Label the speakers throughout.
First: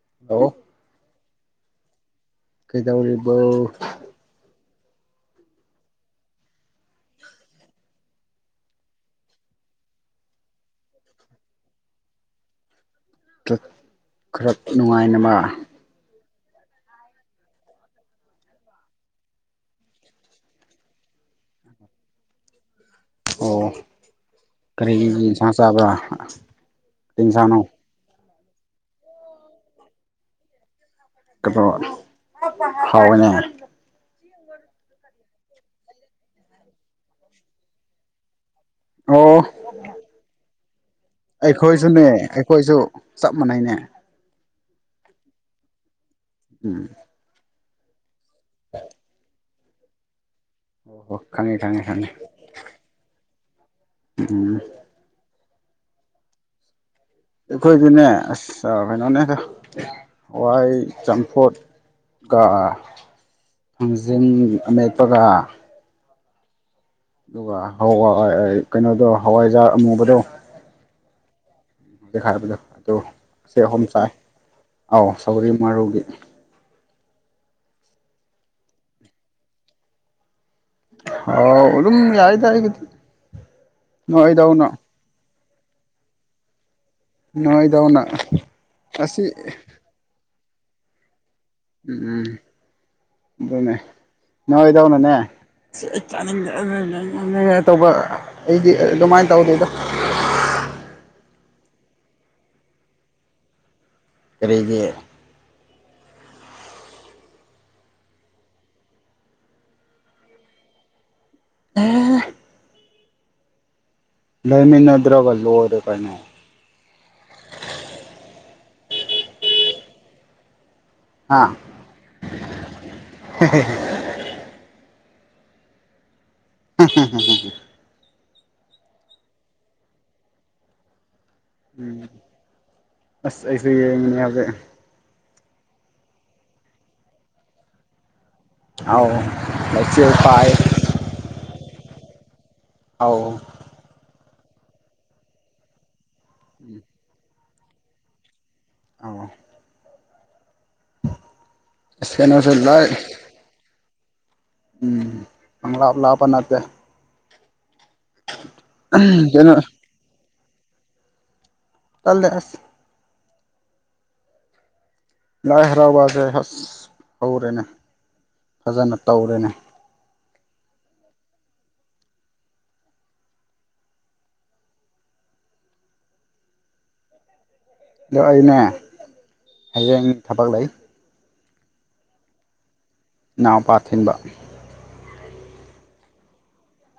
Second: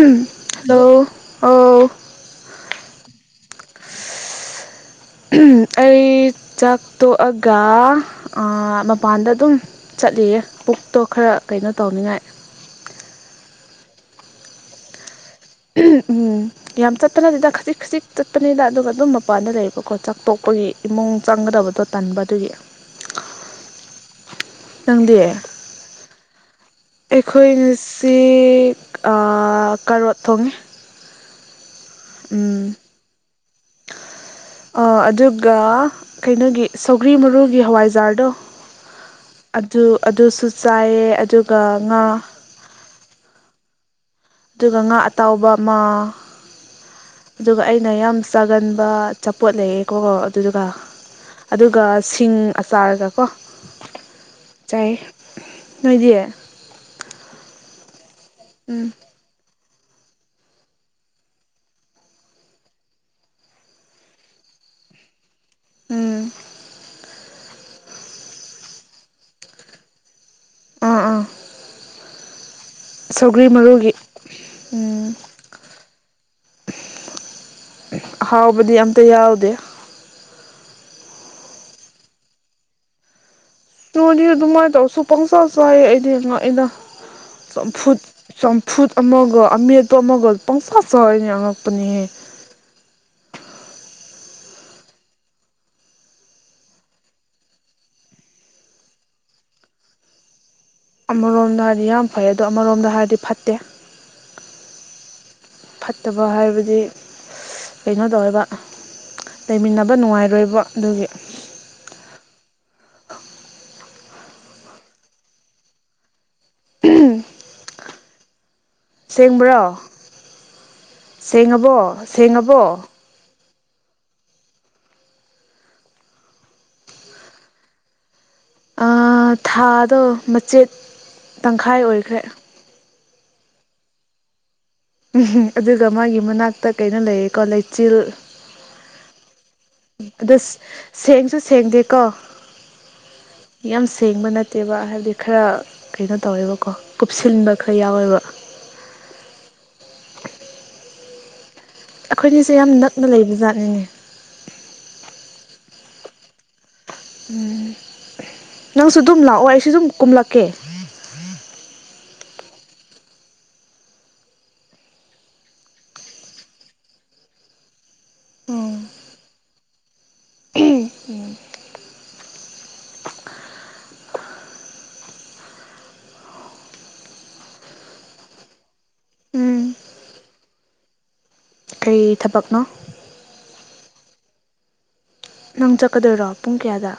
Speaker 1: ꯎꯝ
Speaker 2: hello
Speaker 1: hello ꯑꯣ
Speaker 2: ꯀꯩꯗꯧꯔꯤꯕꯣ
Speaker 1: ꯑꯩ ꯆꯥꯛ ꯇꯣꯛꯑꯥꯒ ꯑꯥ ꯃꯄꯥꯟꯗ ꯑꯗꯨꯝ ꯆꯠꯂꯤꯌꯦ ꯄꯨꯛꯇꯣ ꯈꯔ ꯀꯩꯅꯣ ꯇꯧꯅꯤꯡꯉꯥꯏ
Speaker 2: [unintelligible] ꯈꯔ ꯅꯨꯡꯉꯥꯏꯅꯃꯥ
Speaker 1: ꯎꯝ ꯌꯥꯝ ꯆꯠꯄ ꯅꯇꯦꯗꯥ ꯈꯖꯤꯛ ꯈꯖꯤꯛ ꯆꯠꯄꯅꯤꯗ ꯑꯗꯨꯒ ꯑꯗꯨꯝ ꯃꯄꯥꯟꯗ ꯂꯩꯕꯀꯣ ꯆꯥꯛ ꯇꯣꯛꯄꯒꯤ ꯏꯃꯨꯡ ꯆꯪꯒꯗꯕꯗꯣ ꯇꯟꯕ ꯑꯗꯨꯒꯤ
Speaker 2: ꯑꯣ ꯀꯔꯤ
Speaker 1: ꯅꯪꯗꯤ
Speaker 2: ꯏꯟꯁꯥ ꯆꯕꯔꯥ ꯀꯩ ꯏꯟꯁꯥꯡꯅꯣ
Speaker 1: ꯆꯤ ꯑꯥ ꯀꯔꯣꯠ ꯊꯣꯡꯉꯦ ꯎꯝ
Speaker 2: [unintelligible] ꯍꯥꯎꯋꯦꯅꯦ
Speaker 1: ꯑꯥ ꯑꯗꯨꯒ ꯀꯩꯅꯣꯒꯤ ꯁꯧꯒ꯭ꯔꯤ ꯃꯔꯨꯒꯤ ꯍꯋꯥꯏꯖꯥꯔꯗꯣ
Speaker 2: ꯑꯣ
Speaker 1: ꯑꯗꯨ ꯑꯗꯨꯁꯨ ꯆꯥꯏꯌꯦ ꯑꯗꯨꯒ ꯉꯥ
Speaker 2: ꯈꯣꯏꯁꯨ ꯆꯞ ꯃꯥꯟꯅꯩꯅꯦ
Speaker 1: ꯇꯨꯒꯥ ꯉꯥ ꯑꯇꯥꯎꯕ ꯑꯃ
Speaker 2: ꯎꯝ
Speaker 1: ꯑꯗꯨꯒ ꯑꯩꯅ ꯌꯥꯝ ꯆꯥꯒꯟꯕ ꯆꯥꯄꯣꯠ ꯂꯩꯌꯦꯀꯣ ꯑꯗꯨꯗꯨꯒ
Speaker 2: ꯑꯣ ꯍꯣ ꯈꯪꯉꯦ
Speaker 1: ꯑꯗꯨꯒ
Speaker 2: ꯈꯪꯉꯦ ꯈꯪꯉꯦ
Speaker 1: ꯁꯤꯡ ꯑꯆꯥꯔꯒ ꯀꯣ
Speaker 2: ꯎꯝ
Speaker 1: [unintelligible] ꯅꯣꯏꯗꯤ
Speaker 2: ꯑꯩꯈꯣꯏꯗꯤꯅꯦ ꯑꯁ ꯑꯥ
Speaker 1: ꯎꯝ
Speaker 2: ꯀꯩꯅꯣꯅꯦꯗ ꯍꯋꯥꯏ ꯆꯥꯝꯐꯣꯠ ꯀ ꯍꯥꯡꯖꯤꯡ ꯑꯃꯦꯠꯄꯒ
Speaker 1: ꯎꯝ
Speaker 2: ꯑꯗꯨꯒ ꯍꯋꯥꯏ ꯀꯩꯅꯣꯗꯣ ꯍꯋꯥꯏꯖꯥꯔ ꯑꯃꯨꯕꯗꯣ
Speaker 1: ꯑꯥ ꯑꯥ
Speaker 2: ꯗꯦꯛ ꯍꯥꯏꯕꯗꯣ ꯑꯗꯨ
Speaker 1: ꯁꯧꯒ꯭ꯔꯤ
Speaker 2: ꯁꯦ ꯑꯍꯨꯝ
Speaker 1: ꯃꯔꯨꯒꯤ
Speaker 2: ꯆꯥꯏ ꯑꯥꯎ
Speaker 1: ꯎꯝ
Speaker 2: ꯁꯧꯔꯤ ꯃꯔꯨꯒꯤ
Speaker 1: ꯑꯍꯥꯎꯕꯗꯤ ꯑꯝꯇ ꯌꯥꯎꯗꯦ
Speaker 2: ꯍꯥꯎ ꯑꯗꯨꯝ ꯌꯥꯏꯗ ꯑꯩꯒꯤꯗꯤ
Speaker 1: ꯇꯨꯅꯤ
Speaker 2: ꯅꯣꯏꯗꯧꯅ
Speaker 1: ꯑꯗꯨꯃꯥꯏ ꯇꯧꯁꯨ ꯄꯪꯆ ꯆꯥꯏꯌꯦ ꯑꯩꯗꯤ ꯉꯥꯛꯏꯗ ꯆꯝꯐꯨꯠ
Speaker 2: ꯅꯣꯏꯗꯧꯅ
Speaker 1: ꯆꯝꯐꯨꯠ
Speaker 2: ꯑꯁꯤ
Speaker 1: ꯑꯃꯒ ꯑꯃꯦꯠꯄ ꯑꯃꯒ ꯄꯪꯁꯥ ꯆꯥꯏꯅꯦ ꯑꯉꯛ
Speaker 2: ꯎꯝ ꯑꯗꯨꯅꯦ ꯅꯣꯏꯗꯧꯅꯅꯦ ꯁꯤ ꯑꯩ ꯆꯥꯅꯤꯡꯗꯦ [unintelligible] ꯇꯧꯕ ꯑꯩꯗꯤ ꯑꯗꯨꯃꯥꯏ ꯇꯧꯗꯦꯗꯥ
Speaker 1: ꯑꯃꯔꯣꯝꯗ ꯍꯥꯏꯔꯗꯤ ꯌꯥꯝ ꯐꯩ ꯑꯗꯣ ꯑꯃꯔꯣꯝꯗ ꯍꯥꯏꯔꯗꯤ ꯐꯠꯇꯦ
Speaker 2: ꯀꯔꯤꯒꯤ
Speaker 1: ꯐꯠꯇꯕ ꯍꯥꯏꯕꯗꯤ ꯀꯩꯅꯣ ꯗꯧꯌꯦꯕꯥ ꯂꯩꯃꯤꯟꯅꯕ ꯅꯨꯡꯉꯥꯏꯔꯣꯏꯕ ꯑꯗꯨꯒꯤ
Speaker 2: [unintelligible] ꯂꯩꯃꯤꯅꯗ꯭ꯔꯥꯒ ꯂꯣꯏꯔꯦ ꯀꯩꯅꯣ
Speaker 1: ꯁꯦꯡꯕ꯭ꯔꯣ
Speaker 2: ꯍꯥ
Speaker 1: ꯁꯦꯡꯉꯕꯣ ꯁꯦꯡꯉꯕꯣ
Speaker 2: [unintelligible] ꯍꯥ ꯍꯥ ꯍꯥ ꯍꯥ ꯍꯥ
Speaker 1: ꯑꯥ ꯊꯥꯗꯣ ꯃꯆꯦꯠ ꯇꯪꯈꯥꯏ
Speaker 2: ꯎꯝ
Speaker 1: ꯑꯣꯏꯈ꯭ꯔꯦ
Speaker 2: ꯑꯁ ꯑꯩꯁꯨ ꯌꯦꯡꯅꯦ ꯍꯧꯖꯤꯛ
Speaker 1: ꯎꯝꯍ ꯑꯗꯨꯒ ꯃꯥꯒꯤ ꯃꯅꯥꯛꯇ ꯀꯩꯅꯣ ꯂꯩꯌꯦꯀꯣ ꯂꯩꯆꯤꯜ
Speaker 2: ꯑꯥꯎ ꯂꯩꯆꯤꯜ ꯄꯥꯏ
Speaker 1: ꯑꯗꯨꯁ ꯁꯦꯡꯁꯨ ꯁꯦꯡꯗꯦꯀꯣ
Speaker 2: ꯑꯥꯎ
Speaker 1: ꯌꯥꯝ ꯁꯦꯡꯕ ꯅꯠꯇꯦꯕ ꯍꯥꯏꯕꯗꯤ ꯈꯔ ꯀꯩꯅꯣ ꯇꯧꯋꯦꯕꯀꯣ ꯀꯨꯞꯁꯤꯟꯕ ꯈꯔ ꯌꯥꯎꯋꯦꯕ
Speaker 2: ꯑꯧ ꯑꯁ ꯀꯩꯅꯣꯁꯨ
Speaker 1: ꯑꯈꯣꯏꯅꯤꯁꯦ ꯌꯥꯝ
Speaker 2: ꯂꯥꯏ
Speaker 1: ꯅꯛꯅ ꯂꯩꯕ ꯖꯥꯠꯅꯤꯅꯦ
Speaker 2: ꯎꯝ ꯄꯪꯂꯥꯞ ꯂꯥꯞꯄ ꯅꯠꯇꯦ
Speaker 1: ꯎꯝ ꯅꯪꯁꯨ ꯗꯨꯝ ꯂꯥꯛꯑꯣ
Speaker 2: ꯀꯩꯅꯣ
Speaker 1: ꯑꯩꯁꯨ ꯗꯨꯝ ꯀꯨꯝꯂꯛꯀꯦ
Speaker 2: ꯇꯜꯂꯦ ꯑꯁ ꯂꯥꯏ ꯍꯔꯥꯎꯕꯁꯦ ꯍꯁ ꯍꯧꯔꯦꯅꯦ ꯐꯖꯅ ꯇꯧꯔꯦꯅꯦ
Speaker 1: ꯎꯝ
Speaker 2: ꯑꯗꯣ ꯑꯩꯅꯦ
Speaker 1: ꯎꯝ
Speaker 2: ꯍꯩꯌꯦꯡ ꯊꯕꯛ ꯂꯩ
Speaker 1: ꯀꯔꯤ ꯊꯕꯛꯅꯣ
Speaker 2: ꯏꯅꯥꯎꯄꯥ ꯊꯤꯟꯕ
Speaker 1: ꯅꯪ ꯆꯠꯀꯗꯣꯏꯔꯣ ꯄꯨꯡ ꯀꯌꯥꯗ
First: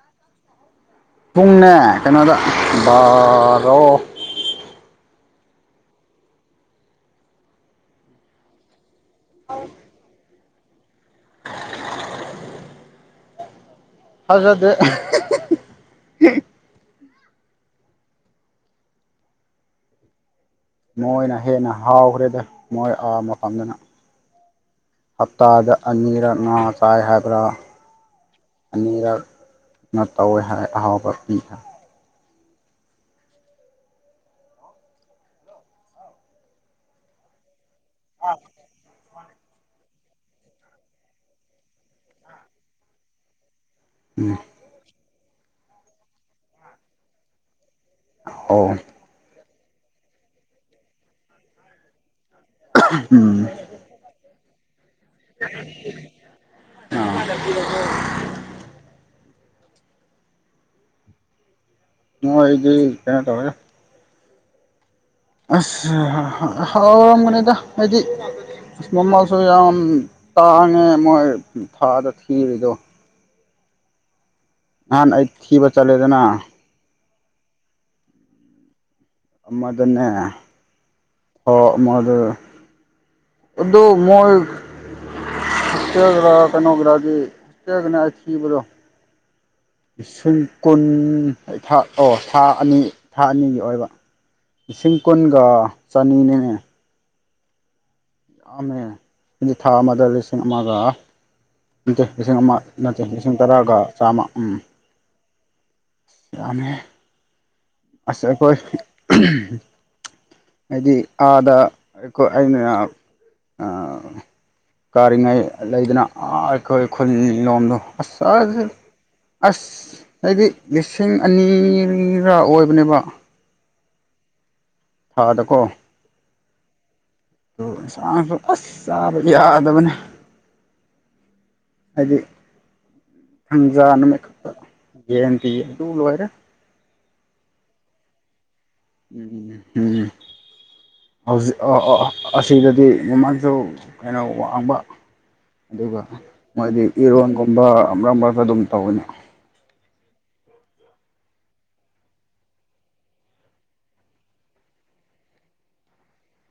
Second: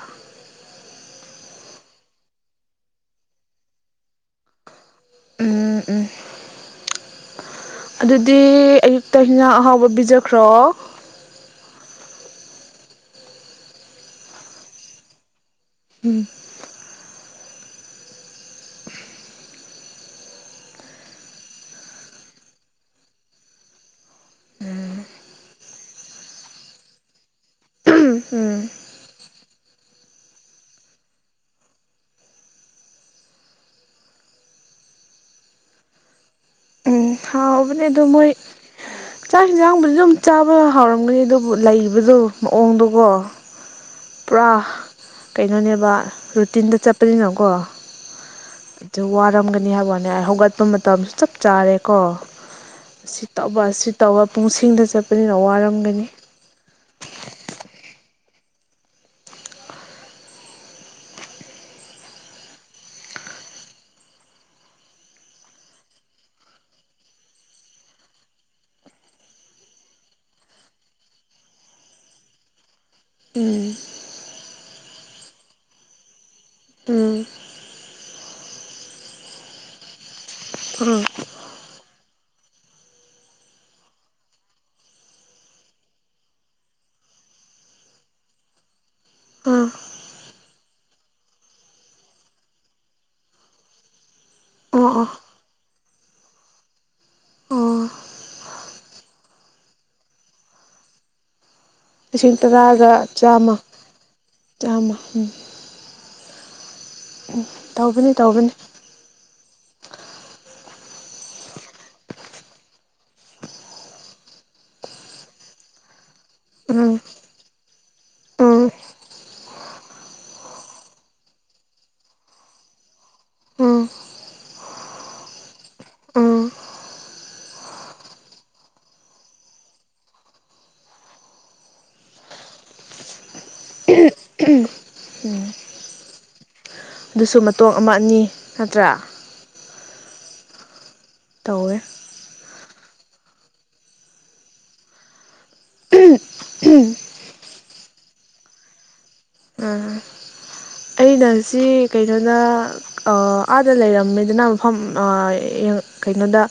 Speaker 2: ꯄꯨꯡꯅꯦ ꯀꯩꯅꯣꯗ ꯕꯥꯔꯣ
Speaker 1: ꯎꯝ ꯎꯝ ꯑꯗꯨꯗꯤ ꯑꯌꯨꯛꯇ ꯍꯤꯟꯖꯥꯡ ꯑꯍꯥꯎꯕ ꯄꯤꯖ ꯈꯔꯣ
Speaker 2: [inaudible] ꯊꯥꯖꯗꯦ
Speaker 1: ꯎꯝ
Speaker 2: ꯃꯣꯏꯅ ꯍꯦꯟꯅ ꯍꯥꯎꯈ꯭ꯔꯦꯗ ꯃꯣꯏ ꯑꯥ ꯃꯐꯝꯗꯅ ꯍꯞꯇꯥꯗ ꯑꯅꯤꯔꯛ ꯉꯥ ꯆꯥꯏ ꯍꯥꯏꯕ꯭ꯔꯥ
Speaker 1: ꯎꯝ
Speaker 2: ꯑꯅꯤꯔꯛ ꯅ ꯇꯧꯋꯦ ꯑꯍꯥꯎꯕ ꯄꯤꯍꯥꯏ
Speaker 1: ꯎꯝ ꯍꯥꯎꯕꯅꯦ ꯑꯗꯨ ꯃꯣꯏ ꯆꯥꯛ ꯍꯦꯟꯖꯥꯡꯕꯨꯗꯤ ꯑꯗꯨꯝ ꯆꯥꯕ ꯍꯥꯎꯔꯝꯒꯅꯤ ꯑꯗꯨꯕꯨ ꯂꯩꯕꯗꯣ ꯃꯑꯣꯡꯗꯣꯒꯣ
Speaker 2: ꯎꯝ
Speaker 1: ꯄꯨꯔꯥ ꯀꯩꯅꯣꯅꯦꯕ ꯔꯨꯇꯤꯟꯗ ꯆꯠꯄꯅꯤꯅꯀꯣ
Speaker 2: ꯍꯧ
Speaker 1: ꯗꯨ ꯋꯥꯔꯝꯒꯅꯤ ꯍꯥꯏꯕ ꯋꯥꯅꯦ ꯑꯩ ꯍꯧꯒꯠꯄ ꯃꯇꯝꯁꯨ ꯆꯞ ꯆꯥꯔꯦꯀꯣ ꯁꯤ
Speaker 2: ꯎꯝ
Speaker 1: ꯇꯧꯕ ꯑꯁꯤ ꯇꯧꯕ ꯄꯨꯡꯁꯤꯡꯗ ꯆꯠꯄꯅꯤꯅ ꯋꯥꯔꯝꯒꯅꯤ
Speaker 2: [inaudible] ꯃꯣꯏꯗꯤ ꯀꯩꯅꯣ ꯇꯧꯏꯗꯥ ꯑꯁ ꯍꯥ ꯍꯥꯎꯔꯝꯒꯅꯤꯗ ꯍꯥꯏꯗꯤ ꯑꯁ ꯃꯃꯜꯁꯨ ꯌꯥꯝ ꯇꯥꯡꯉꯦ ꯃꯣꯏ ꯊꯥꯗ ꯊꯤꯔꯤꯗꯣ
Speaker 1: ꯎꯝ
Speaker 2: ꯅꯍꯥꯟ ꯑꯩ ꯊꯤꯕ ꯆꯠꯂꯦꯗꯅ
Speaker 1: ꯎꯝ
Speaker 2: ꯑꯃꯗꯅꯦ
Speaker 1: ꯈ꯭ꯔꯨ [unintelligible]
Speaker 2: ꯊꯥ ꯑꯃꯗ ꯑꯗꯨ ꯃꯣꯏ ꯍꯣꯁꯇꯦꯜꯒꯔꯥ ꯀꯩꯅꯣꯒꯔꯥꯗꯤ [unintelligible]
Speaker 1: ꯎꯝ
Speaker 2: ꯂꯤꯁꯤꯡ ꯀꯨꯟ ꯊꯥ ꯑꯣ ꯊꯥ ꯑꯅꯤ ꯊꯥ ꯑꯅꯤꯒꯤ ꯑꯣꯏꯕ
Speaker 1: ꯑꯣ
Speaker 2: ꯂꯤꯁꯤꯡ
Speaker 1: ꯑꯣ
Speaker 2: ꯀꯨꯟꯒ ꯆꯅꯤꯅꯤꯅꯦ
Speaker 1: ꯑꯣ
Speaker 2: ꯥꯃꯦ ꯍꯥꯏꯗꯤ ꯊꯥ ꯑꯃꯗ ꯂꯤꯁꯤꯡ ꯑꯃꯒ ꯅꯠꯇꯦ ꯂꯤꯁꯤꯡ ꯑꯃ
Speaker 1: ꯇꯔꯥꯒ
Speaker 2: ꯅꯠꯇꯦ ꯂꯤꯁꯤꯡ
Speaker 1: ꯆꯥꯝꯃ
Speaker 2: ꯇꯔꯥꯒ ꯆꯥꯝꯃ ꯎꯝ꯫
Speaker 1: ꯆꯥꯝꯃ ꯎꯝ
Speaker 2: ꯌꯥꯝꯃꯦ
Speaker 1: [unintelligible]
Speaker 2: ꯑꯁ
Speaker 1: ꯇꯧꯕꯅꯤ
Speaker 2: ꯑꯩꯈꯣꯏ ꯍꯥꯏꯗꯤ ꯑꯥꯗ ꯑꯩ ꯑꯩꯅ ꯑꯥꯥ ꯀꯥꯔꯤꯉꯩ ꯂꯩꯗꯅ ꯑꯃꯥ ꯑꯩꯈꯣꯏ
Speaker 1: ꯎꯝ
Speaker 2: ꯈꯨꯜ ꯂꯣꯝꯗꯣ ꯑꯁ
Speaker 1: ꯎꯝ
Speaker 2: ꯑꯁ ꯍꯥꯏꯗꯤ ꯂꯤꯁꯤꯡ ꯑꯅꯤꯔ ꯑꯣꯏꯕꯅꯦꯕ
Speaker 1: ꯎꯝ
Speaker 2: ꯊꯥꯗꯀꯣ
Speaker 1: ꯎꯝ
Speaker 2: ꯏꯟꯁꯥꯡꯁꯨ ꯑꯁ ꯆꯥꯕ ꯌꯥꯗꯕꯅꯦ꯫ ꯍꯥꯏꯗꯤ ꯊꯪꯖꯥ ꯅꯨꯃꯤꯠ ꯈꯛꯇ ꯌꯦꯟ ꯄꯤ ꯑꯗꯨ ꯂꯣꯏꯔꯦ꯫
Speaker 1: ꯑꯗꯨꯁꯨ ꯃꯇꯣꯡ ꯑꯃ ꯑꯅꯤ ꯅꯠꯇ꯭ꯔꯥ
Speaker 2: ꯎꯝ ꯎꯝ ꯍꯧꯖꯤꯛ ꯑ
Speaker 1: ꯇꯧꯋꯦ
Speaker 2: ꯑ ꯑꯁꯤꯗꯗꯤ ꯃꯃꯥꯡꯁꯨ ꯀꯩꯅꯣ ꯋꯥꯡꯕ ꯑꯗꯨꯒ ꯃꯣꯏꯗꯤ ꯏꯔꯣꯟꯒꯨꯝꯕ ꯃꯔꯛ ꯃꯔꯛꯇ ꯑꯗꯨꯝ ꯇꯧꯒꯅꯤ
Speaker 1: ꯎꯝ ꯑꯩꯅꯁꯤ ꯀꯩꯅꯣꯅ ꯑꯩ ꯑꯥꯗ ꯂꯩꯔꯝꯃꯦꯗꯨꯅ ꯃꯐꯝ ꯑꯃꯥ ꯀꯩꯅꯣꯗ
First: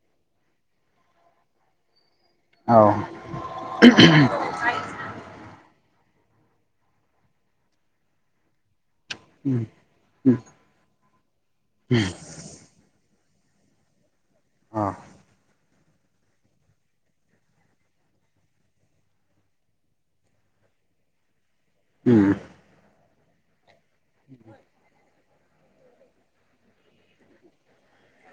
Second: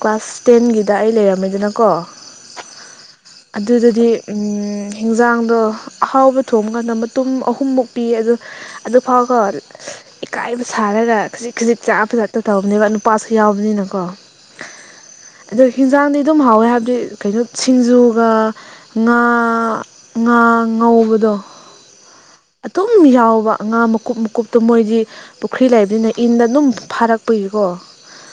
Speaker 1: ꯀ꯭ꯂꯥꯁ ꯇꯦꯟꯒꯤꯗ ꯑꯩ ꯂꯩꯔꯝꯃꯦꯗꯅꯀꯣ
Speaker 2: ꯑꯥꯎ
Speaker 1: ꯑꯗꯨꯗꯗꯤ ꯎꯝ ꯍꯤꯟꯖꯥꯡꯗꯣ ꯑꯍꯥꯎꯕ ꯊꯣꯡꯕ ꯀꯥꯟꯗ ꯃꯇꯨꯝ ꯑꯍꯨꯝꯃꯨꯛ ꯄꯤꯌꯦ ꯑꯗꯣ ꯑꯗꯨꯐꯥꯎ ꯀꯣ
Speaker 2: ꯎꯝ ꯎꯝ
Speaker 1: ꯏꯀꯥꯏꯕ ꯁꯥꯔꯒ ꯈꯖꯤꯛ ꯈꯖꯤꯛ ꯆꯥ ꯐꯖ ꯇꯧꯕꯅꯦꯕ ꯅꯨꯄꯥꯁꯨ ꯌꯥꯎꯕꯅꯤꯅꯀꯣ
Speaker 2: ꯑꯥ
Speaker 1: ꯑꯗꯣ ꯍꯤꯟꯖꯥꯡꯗꯤ ꯑꯗꯨꯝ ꯍꯥꯎꯋꯦ ꯍꯥꯏꯕꯗꯤ ꯀꯩꯅꯣ ꯁꯤꯡꯖꯨꯒ ꯉꯥ ꯉꯥ ꯉꯧꯕꯗꯣ
Speaker 2: ꯎꯝ
Speaker 1: ꯑꯗꯨꯝ ꯌꯥꯎꯕ ꯉꯥ ꯃꯀꯨꯞ ꯃꯀꯨꯞꯇꯣ ꯃꯣꯏꯗꯤ ꯄꯨꯈ꯭ꯔꯤ ꯂꯩꯕꯅꯤꯅ ꯏꯟꯗ ꯑꯗꯨꯝ ꯐꯥꯔꯛꯄꯒꯤꯀꯣ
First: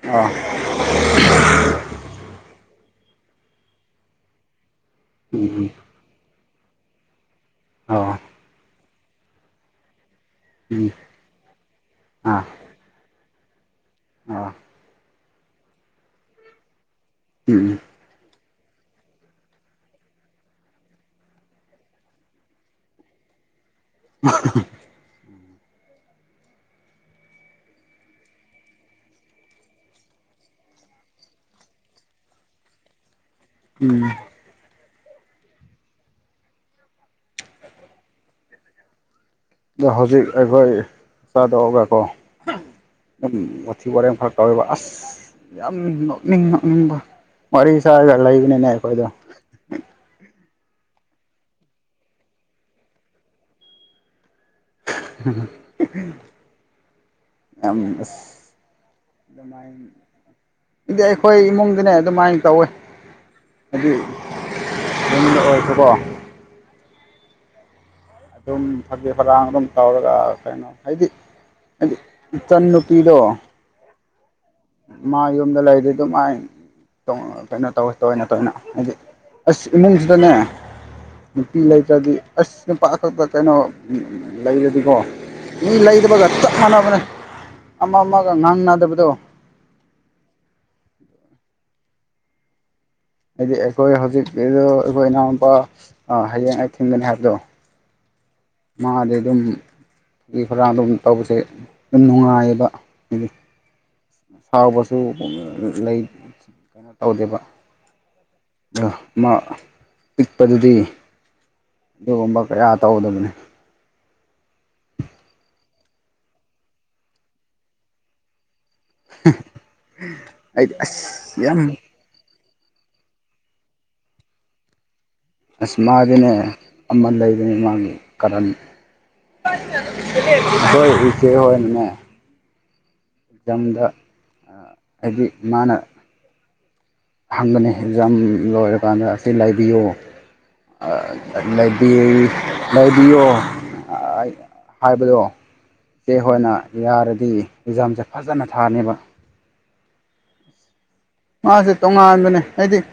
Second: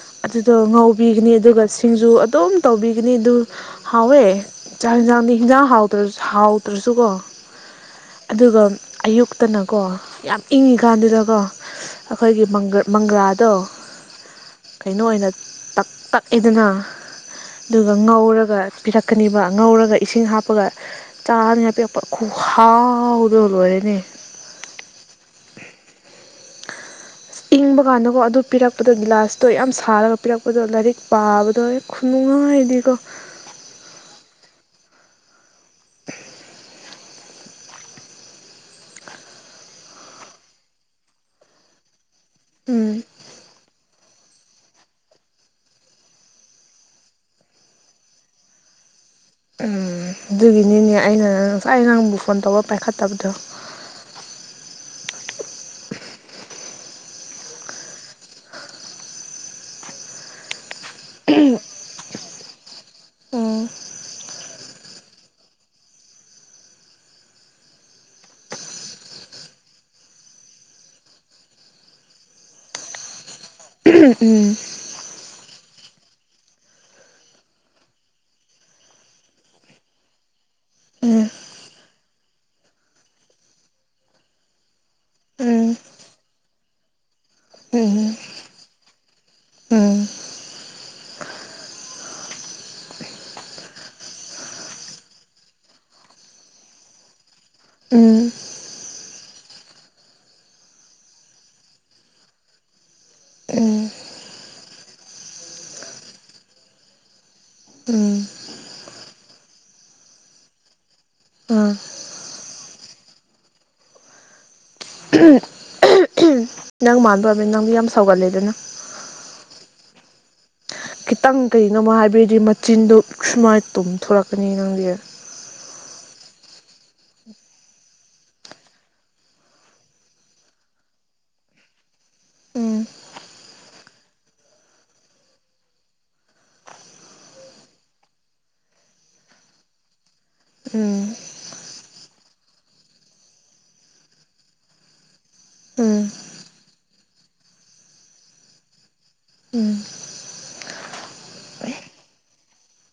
Speaker 2: ꯑꯥ
Speaker 1: ꯑꯗꯨꯗꯣ ꯉꯧ ꯄꯤꯒꯅꯤ ꯑꯗꯨꯒ ꯁꯤꯡꯖꯨ ꯑꯗꯨꯝ ꯇꯧꯕꯤꯒꯅꯤ ꯑꯗꯨ ꯍꯥꯎꯋꯦ ꯆꯥꯛ ꯍꯤꯟꯖꯥꯡꯗꯤ ꯍꯤꯟꯖꯥꯡ
Speaker 2: ꯎꯝ
Speaker 1: ꯍꯥꯎ ꯍꯥꯎꯇ꯭ꯔꯁꯨꯀꯣ
Speaker 2: ꯑꯥ
Speaker 1: ꯑꯗꯨꯒ ꯑꯌꯨꯛꯇꯅꯀꯣ ꯌꯥꯝ
Speaker 2: ꯎꯝ
Speaker 1: ꯏꯪꯉꯤꯀꯥꯟꯗꯨꯗꯀꯣ
Speaker 2: ꯑꯥ
Speaker 1: ꯑꯩꯈꯣꯏꯒꯤ ꯃꯪꯒ꯭ꯔ ꯃꯪꯒ꯭ꯔꯥꯗꯣ
Speaker 2: ꯑꯥ
Speaker 1: ꯀꯩꯅꯣ ꯑꯣꯏꯅ ꯇꯛ ꯇꯛꯏꯗꯅ
Speaker 2: ꯎꯝ
Speaker 1: ꯉꯧꯔꯒ ꯄꯤꯔꯛꯀꯅꯤꯕ ꯉꯧꯔꯒ ꯏꯁꯤꯡ ꯍꯥꯞꯄꯒ ꯆꯥꯅꯤ ꯉꯥꯏ ꯄꯤꯔꯛꯄ ꯈꯨꯍꯥꯎꯗꯣ ꯂꯣꯏꯔꯦꯅꯦ!
Speaker 2: [unintelligible]
Speaker 1: [unintelligible] ꯏꯪꯕ ꯀꯥꯟꯗꯀꯣ ꯑꯗꯨ ꯄꯤꯔꯛꯄꯗꯣ ꯒꯤꯂꯥꯁꯇꯣ ꯌꯥꯝ ꯁꯥꯔꯒ ꯄꯤꯔꯛꯄꯗꯣ ꯂꯥꯏꯔꯤꯛ ꯄꯥꯕꯗꯣ ꯈꯨꯅꯨꯡꯉꯥꯏꯗꯤꯀꯣ
Speaker 2: ꯎꯝ
Speaker 1: [unintelligible]
Speaker 2: ꯑꯗꯣ ꯍꯧꯖꯤꯛ ꯑꯩꯈꯣꯏ ꯆꯥꯗꯣꯛꯑꯒ ꯀꯣ
Speaker 1: ꯎꯝ
Speaker 2: ꯑꯗꯨꯝ ꯋꯥꯊꯤ ꯋꯥꯔꯦꯝ ꯈꯔ ꯇꯧꯋꯦꯕ ꯑꯁ ꯌꯥꯝ ꯅꯣꯛꯅꯤꯡ ꯅꯣꯛꯅꯤꯡꯕ ꯋꯥꯔꯤ ꯁꯥꯔ ꯂꯩꯕꯅꯤꯅꯦ ꯑꯩꯈꯣꯏꯗꯣ
Speaker 1: ꯎꯝ ꯑꯗꯨꯒꯤꯅꯤꯅꯦ ꯑꯩꯅ ꯉꯁꯥꯏ ꯅꯪꯕꯨ ꯐꯣꯟ ꯇꯧꯕ ꯄꯥꯏꯈꯠꯇꯕꯗꯣ
Speaker 2: ꯎꯝ [unintelligible] ꯑꯝ ꯑꯁ ꯑꯗꯨꯃꯥꯏꯟ ꯏꯗꯤ ꯑꯩꯈꯣꯏ ꯏꯃꯨꯡꯗꯅꯦ ꯑꯗꯨꯃꯥꯏꯟ ꯇꯧꯋꯦ
Speaker 1: ꯎꯝ
Speaker 2: ꯍꯥꯏꯗꯤ ꯌꯨꯝꯗ ꯑꯣꯏꯔꯁꯨ ꯀꯣ ꯗꯨꯝ ꯐꯒꯤ ꯐꯔꯥꯡ ꯑꯗꯨꯝ ꯇꯧꯔꯒ ꯀꯩꯅꯣ ꯍꯥꯏꯗꯤ ꯍꯥꯏꯗꯤ ꯏꯆꯟ ꯅꯨꯨꯄꯤꯗꯣ
Speaker 1: ꯎꯝ ꯎꯝ
Speaker 2: ꯃꯥ ꯌꯨꯝꯗ ꯂꯩꯗꯤ ꯑꯗꯨꯝ ꯃꯥꯏꯟ ꯇꯣꯡ ꯀꯩꯅꯣ ꯇꯧꯋꯦ ꯇꯣꯏꯅ ꯇꯣꯏꯅ ꯍꯥꯏꯗꯤ ꯑꯁ ꯏꯃꯨꯡꯁꯤꯗꯅꯦ
Speaker 1: ꯎꯝ
Speaker 2: ꯅꯨꯄꯤ ꯂꯩꯇ꯭ꯔꯗꯤ ꯑꯁ ꯀꯩꯝ ꯄꯥꯛ ꯈꯛꯇ ꯀꯩꯅꯣ ꯎꯝ ꯂꯩꯔꯗꯤꯀꯣ
Speaker 1: ꯎꯝ
Speaker 2: ꯃꯤ ꯂꯩꯗꯕꯒ ꯆꯞ ꯃꯥꯟꯅꯕꯅꯦ ꯑꯃ
Speaker 1: ꯎꯝ
Speaker 2: ꯑꯃꯒ ꯉꯥꯡꯅꯗꯕꯗꯣ
Speaker 1: ꯎꯝ
Speaker 2: ꯍꯥꯏꯗꯤ ꯑꯩꯈꯣꯏ ꯍꯧꯖꯤꯛꯀꯤꯗꯣ ꯑꯩꯈꯣꯏ ꯏꯅꯥꯎꯅꯨꯄꯥ ꯑ ꯍꯌꯦꯡ ꯑꯩ ꯊꯤꯡꯒꯅꯤ ꯍꯥꯏꯕꯗꯣ
Speaker 1: ꯎꯝ
Speaker 2: ꯃꯥꯗꯤ ꯑꯗꯨꯝ ꯐꯔꯤ ꯈꯔꯥ ꯑꯗꯨꯝ ꯇꯧꯕꯁꯦ ꯑꯗꯨꯝ ꯅꯨꯡꯉꯥꯏꯌꯦꯕ ꯍꯥꯏꯗꯤ
Speaker 1: ꯎꯝ
Speaker 2: ꯁꯥꯎꯕꯁꯨ ꯂꯩ ꯀꯩꯅꯣ ꯇꯧꯗꯦꯕ
Speaker 1: ꯎꯝ
Speaker 2: ꯑꯗꯣ ꯃꯥ ꯄꯤꯛꯄꯗꯨꯗꯤ
Speaker 1: ꯑꯥ
Speaker 2: ꯑꯗꯨꯒꯨꯝꯕ ꯀꯌꯥ ꯇꯧꯒꯗꯕꯅꯦ
Speaker 1: [unintelligible] ꯅꯪ ꯃꯥꯟꯕꯕꯅꯦ ꯅꯪꯗꯤ ꯌꯥꯝ ꯁꯧꯒꯜꯂꯦꯗꯅ
Speaker 2: [unintelligible]
Speaker 1: ꯈꯤꯇꯪ
Speaker 2: ꯑꯁ ꯌꯥꯝ
Speaker 1: ꯀꯩꯅꯣꯕꯨ ꯍꯥꯏꯕꯒꯤꯗꯤ ꯃꯆꯤꯟꯗꯣ ꯁꯨꯃꯥꯏꯅ ꯇꯨꯝꯊꯣꯔꯛꯀꯅꯤ ꯅꯪꯗꯤ
Speaker 2: ꯑꯁ ꯃꯥꯒꯤꯅꯦ ꯑꯃ ꯂꯩꯕꯅꯤ ꯃꯥꯒꯤ ꯀꯔꯟ [unintelligible]
Speaker 1: ꯎꯝ
Speaker 2: ꯇꯝꯗ ꯑ ꯍꯥꯏꯗꯤ ꯃꯥꯅ ꯍꯪꯒꯅꯦ ꯑꯦꯛꯖꯥꯝ ꯂꯣꯏꯔꯀꯥꯟꯗ ꯑꯁꯤ ꯂꯩꯕꯤꯌꯣ
Speaker 1: ꯎꯝ
Speaker 2: ꯑ ꯂꯩꯕꯤ ꯂꯩꯕꯤꯌꯣ ꯑ ꯑꯩ ꯍꯥꯏꯕꯗꯣ
Speaker 1: ꯎꯝ
Speaker 2: ꯆꯦ ꯍꯣꯏꯅ ꯌꯥꯔꯗꯤ ꯑꯦꯛꯖꯥꯝꯁꯦ ꯐꯖꯅ ꯊꯥꯅꯦꯕ
Speaker 1: ꯎꯝ
Speaker 2: ꯃꯥꯁꯦ ꯇꯣꯉꯥꯟꯕꯅꯦ ꯍꯥꯏꯗꯤ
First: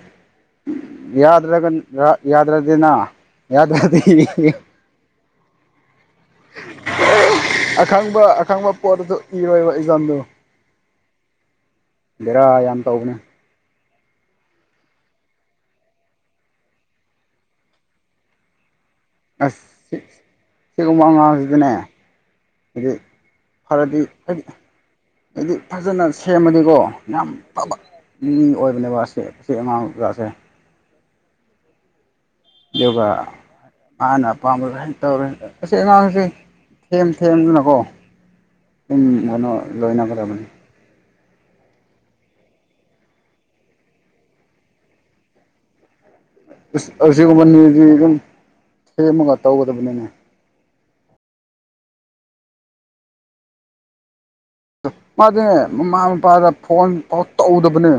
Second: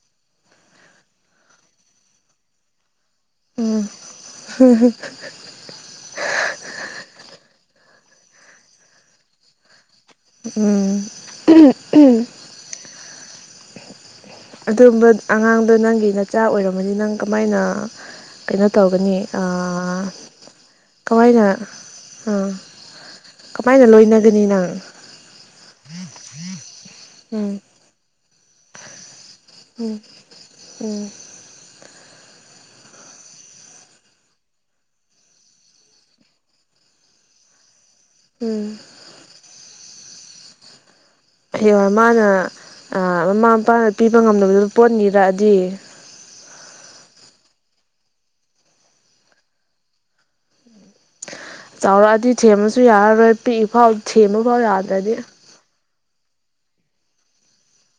Speaker 2: ꯌꯥꯗ꯭ꯔꯒ ꯌꯥꯗ꯭ꯔꯗꯤꯅ
Speaker 1: ꯎꯝ
Speaker 2: ꯌꯥꯗ꯭ꯔꯗꯤ ꯑꯈꯪꯕ ꯑꯈꯪꯕ ꯄꯣꯠꯇꯁꯨ ꯏꯔꯣꯏꯕ ꯏꯖꯥꯝꯗꯣ
Speaker 1: ꯎꯝ ꯎꯝ ꯎꯝ
Speaker 2: ꯕꯦꯔꯥ ꯌꯥꯝ ꯇꯧꯕꯅꯦ
Speaker 1: ꯑꯗꯨꯒꯨꯝꯕ ꯑꯉꯥꯡꯗꯣ ꯅꯪꯒꯤ ꯅꯆꯥ ꯑꯣꯏꯔꯝꯃꯗꯤ ꯅꯪ ꯀꯃꯥꯏꯅ ꯀꯩꯅꯣ ꯇꯧꯒꯅꯤ꯫
Speaker 2: ꯑꯁ ꯁꯤ
Speaker 1: ꯑꯥ
Speaker 2: ꯁꯤꯒꯨꯝꯕ
Speaker 1: ꯀꯃꯥꯏꯅ
Speaker 2: ꯑꯉꯥꯡꯁꯤꯗꯤꯅꯦ
Speaker 1: ꯑꯥ
Speaker 2: ꯍꯥꯏꯗꯤ
Speaker 1: ꯀꯃꯥꯏꯅ
Speaker 2: ꯐꯔꯗꯤ
Speaker 1: ꯂꯣꯏꯅꯒꯅꯤ
Speaker 2: ꯍꯥꯏꯗꯤ
Speaker 1: ꯅꯪ
Speaker 2: ꯍꯥꯏꯗꯤ ꯐꯖꯅ ꯁꯦꯝꯃꯗꯤꯀꯣ ꯌꯥꯝ
Speaker 1: ꯎꯝ
Speaker 2: ꯐꯕ ꯃꯤ ꯑꯣꯏꯕꯅꯦꯕꯁꯦ
Speaker 1: ꯎꯝ ꯎꯝ꯫
Speaker 2: ꯑꯗꯨꯒ ꯃꯅꯥ ꯑꯄꯥꯝꯕ ꯍꯦꯛ ꯇꯧꯔꯦ ꯑꯁꯤ ꯑꯉꯥꯡꯁꯦ ꯊꯦꯝ ꯊꯦꯝꯗꯅꯀꯣ
Speaker 1: ꯎꯝ꯫
Speaker 2: ꯎꯝ ꯂꯣꯏꯅ ꯂꫭꯏꯅꯒꯗꯕꯅꯦ꯫
Speaker 1: ꯍꯌꯦꯡꯋꯥꯏ ꯃꯥꯅ ꯑꯥ ꯃꯃꯥ ꯃꯄꯥꯅ ꯄꯤꯕ ꯉꯝꯗꯕꯗꯨ ꯄꯣꯠ ꯅꯤꯔꯛꯑꯗꯤ
Speaker 2: ꯑꯁ ꯑꯁꯤꯒꯨꯝꯕꯅꯤꯗꯤ ꯑꯗꯨꯝ ꯁꯦꯝꯃꯒ ꯇꯧꯒꯗꯕꯅꯤꯅꯦ꯫
Speaker 1: ꯆꯥꯎꯔꯛꯑꯗꯤ ꯊꯦꯝꯃꯁꯨ ꯌꯥꯔꯔꯣꯏ ꯄꯤꯛꯏꯐꯥꯎ ꯊꯦꯝꯕ ꯐꯥꯎ ꯌꯥ
Speaker 2: ꯆꯞ ꯃꯥꯗꯤꯅꯦ ꯃꯃꯥ ꯃꯄꯥꯗ ꯐꯣꯟ ꯐꯥꯎ ꯇꯧꯗꯕꯅꯦ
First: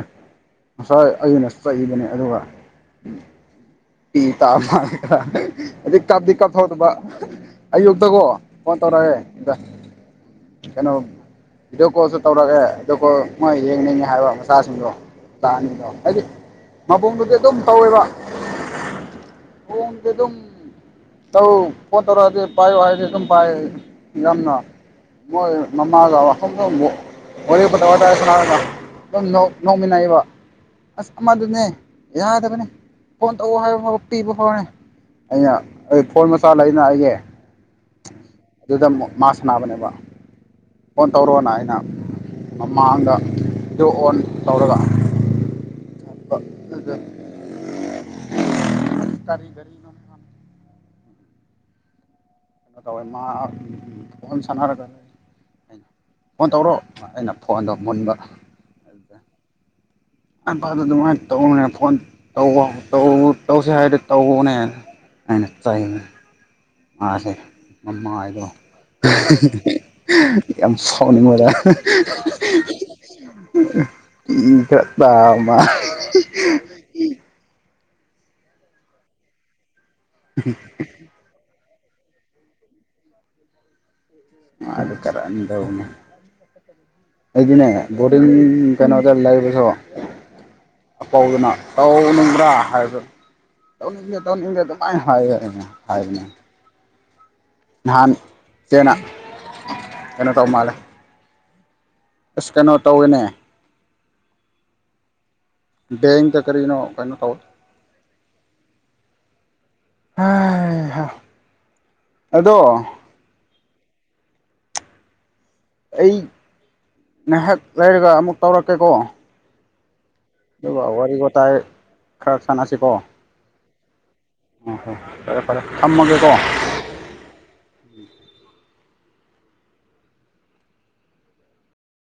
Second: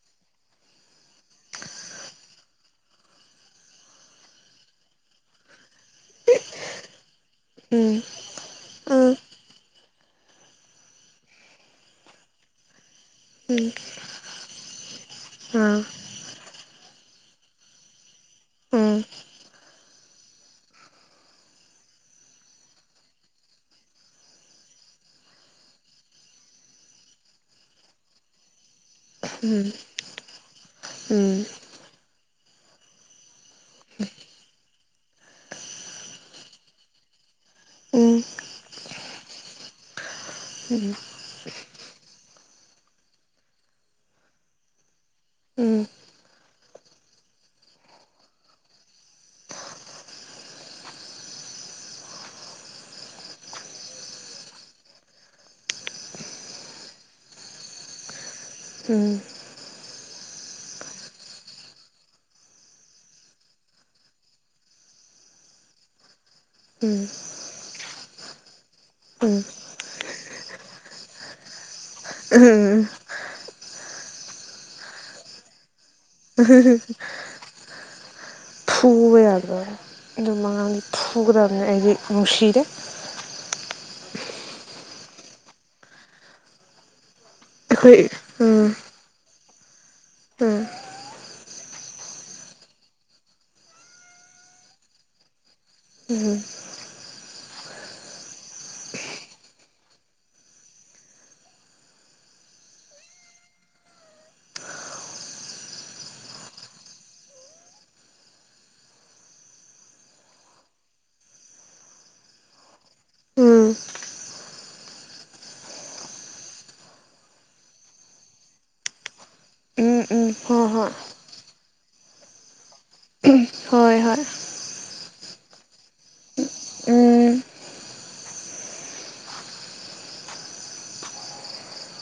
Speaker 2: ꯉꯁꯥꯏ ꯑꯩꯅ ꯆꯩꯕꯅꯦ ꯑꯗꯨꯒ ꯄꯤꯇꯥ ꯃꯥꯜꯂꯦ ꯑꯗꯥ ꯑꯗꯩ ꯀꯥꯞꯇꯤ ꯀꯥꯞꯊꯣꯛꯇꯥꯕ
Speaker 1: ꯎꯝ
Speaker 2: ꯑꯌꯨꯛꯇꯥꯀꯣ ꯐꯣꯟ ꯇꯧꯔꯥꯛꯑꯦ
Speaker 1: ꯎꯝ
Speaker 2: ꯑꯗꯥ ꯀꯩꯅꯣ ꯕꯤꯗꯤꯌꯣ ꯀꯣꯜꯁꯨ ꯇꯧꯔꯛꯑꯦ ꯑꯗꯨ ꯀꯣ ꯃꯣꯏ
Speaker 1: ꯎꯝ
Speaker 2: ꯌꯦꯡꯅꯤꯡꯉꯦ ꯍꯥꯏꯕ ꯃꯆꯥꯁꯤꯡꯗꯣ ꯃꯆꯥ
Speaker 1: ꯑꯥ
Speaker 2: ꯑꯅꯤꯗꯣ ꯍꯥꯏꯗꯤ ꯃꯕꯨꯡꯗꯨꯗꯤ ꯑꯗꯨꯝ ꯇꯧꯋꯦꯕ꯫
Speaker 1: ꯎꯝ꯫
Speaker 2: ꯃꫭꯡꯗꯥ ꯑꯗꯨꯝ ꯇꯧ ꯐꯣꯟ ꯇꯧꯔꯛꯑꯥꯗꯤ ꯄꯥꯏꯌꯨ ꯍꯥꯏꯗꯤ ꯑꯗꯨꯨꯝ ꯄꯥꯏ ꯌꯥꯝꯅ ꯃꯣꯏ ꯃꯃꯥꯒ [unintelligible] ꯑꯗꯨꯝ ꯅꫭꯛ
Speaker 1: ꯎꯝ
Speaker 2: ꯅꯣꯛꯃꯤꯟꯅꯩꯕ ꯑꯁ ꯑꯃꯥꯗꯨꯅꯦ ꯌꯥꯗꯕꯅꯦ꯫ ꯐꯣꯟ ꯇꯧ ꯍꯥꯏꯕ ꯐꯥꯎꯕ ꯄꯤꯕ ꯐꯥꯎꯅꯦ ꯑꯩꯅ ꯐꯣꯟ ꯃꯆꯥ ꯂꯩꯅ ꯑꯩꯒꯤ
Speaker 1: ꯎꯝ ꯎꯝ
Speaker 2: ꯑꯗꯨꯗꯥ ꯃꯨꯛ ꯃꯥ ꯁꯥꯟꯅꯕꯅꯦꯕꯥ ꯐꫭꯟ ꯇꯧꯔꯛ ꯑꫭꯅ ꯑꯩꯅ ꯃꯃꯥꯡꯗꯥ ꯕꯤꯗꯤꯌꯣ ꯑꯣꯟ ꯇꯧꯔꯛꯒꯥ
Speaker 1: ꯎꯝ꯫
Speaker 2: [unintelligible] ꯑꯗꯨꯗꯥ ꯀꯔꯤ ꯒꯥꯔꯤꯅꫭ ꯇꯧꯋꯦ ꯃꯥ ꯎꯝ ꯐꯣꯟ ꯁꯥꯟꯅꯔꯥꯒ ꯑꯩꯅ ꯐꯣꯟ ꯇꯧꯔꯣ ꯑꯩꯅ ꯐꯣꯟꯗꯣ ꯃꯨꯟꯕ
Speaker 1: ꯎꯝ꯫
Speaker 2: ꯑꯟꯄꯥꯗ ꯑꯗꯨꯃꯥꯏꯅ ꯇꯧꯅꯨꯅꯦ ꯐꯣꯟ ꯇꯧꯋꯦ ꯇꯧ ꯇꯧꯁꯦ ꯍꯥꯏꯗꯤ ꯇꯧꯋꯦꯅꯦ ꯑꯩꯅ ꯆꯩꯕ
Speaker 1: ꯎꯝ
Speaker 2: ꯃꯥꯁꯦ ꯃꯃꯥꯏꯗꯣ
Speaker 1: ꯎꯝ ꯎꯝ
Speaker 2: ꯌꯥꯝ ꯁꯣꯟꯕꯥꯗ
Speaker 1: [inaudible]
Speaker 2: [unintelligible]
Speaker 1: ꯐꯨꯕꯥ ꯌꯥꯗ꯭ꯔꯣ ꯑꯗꯨꯝꯕꯥ ꯑꯉꯥꯡꯗꯤ ꯐꯨ ꯐꯨꯒꯥꯗꯥꯕꯅꯦ ꯑꯩꯗꯤ ꯅꯨꯡꯁꯤꯗꯦ꯫
Speaker 2: ꯃꯥꯗꯤ ꯀꯥꯔꯟ ꯇꯧꯕꯥꯅꯦ ꯑꯩꯗꯤꯅꯦ
Speaker 1: ꯑꯩꯈꯣꯏ
Speaker 2: ꯕꯣꯔꯗꯤꯡ
Speaker 1: ꯎꯝ
Speaker 2: ꯀꯩꯅꯣ ꯂꯩꯕꯥꯁꯨ
Speaker 1: ꯎꯝ
Speaker 2: ꯑꯄꯥꯎꯗꯨꯅꯥ ꯇꯧꯅꯤꯡꯕ꯭ꯔꯥ ꯍꯥꯏꯕ ꯇꯧꯅꯤꯡꯗꯦ ꯇꯧꯅꯤꯡꯗꯦ ꯑꯗꯨꯃꯥꯏꯅ ꯍꯥꯏ ꯑꯩꯅꯥ ꯍꯥꯏꯕꯥꯅꯦ
Speaker 1: ꯎꯝ
Speaker 2: ꯅꯍꯥꯟ ꯆꯦꯅꯥ ꯀꯩꯅꯣ ꯇꯧ ꯃꯥꯜꯂꯦ ꯑꯁ ꯀꯩꯅꯣ ꯇꯧꯋꯦꯅꯦ ꯕꯦꯡꯗꯥ ꯀꯔꯤꯒꯤꯅꯣ ꯀꯩꯅꯣ ꯇꯧꯏ ꯑꯗꯣ
Speaker 1: ꯎꯝ
Speaker 2: ꯑꯩ ꯉꯥꯏꯍꯥꯛ ꯂꯩꯔꯒꯥ ꯑꯃꯨꯛ ꯇꯧꯔꯛꯀꯦꯀꯣ
Speaker 1: ꯎꯝ ꯎꯝ ꯍꯣꯏ
Speaker 2: ꯑꯗꯨꯒꯥ
Speaker 1: ꯍꯣꯏ
Speaker 2: ꯋꯥꯔꯤ ꯋꯥꯇꯥꯏ ꯈꯔꯥ ꯁꯥꯟꯅꯁꯤꯀꯣ
Speaker 1: ꯍꯣꯏ ꯍꯣꯏ ꯍꯣꯏ
Speaker 2: ꯑꯣ ꯍꯣꯏ ꯐꯔꯦ ꯐꯔꯦ ꯊꯝꯃꯥꯒꯦꯀꯣ
Speaker 1: ꯎꯝ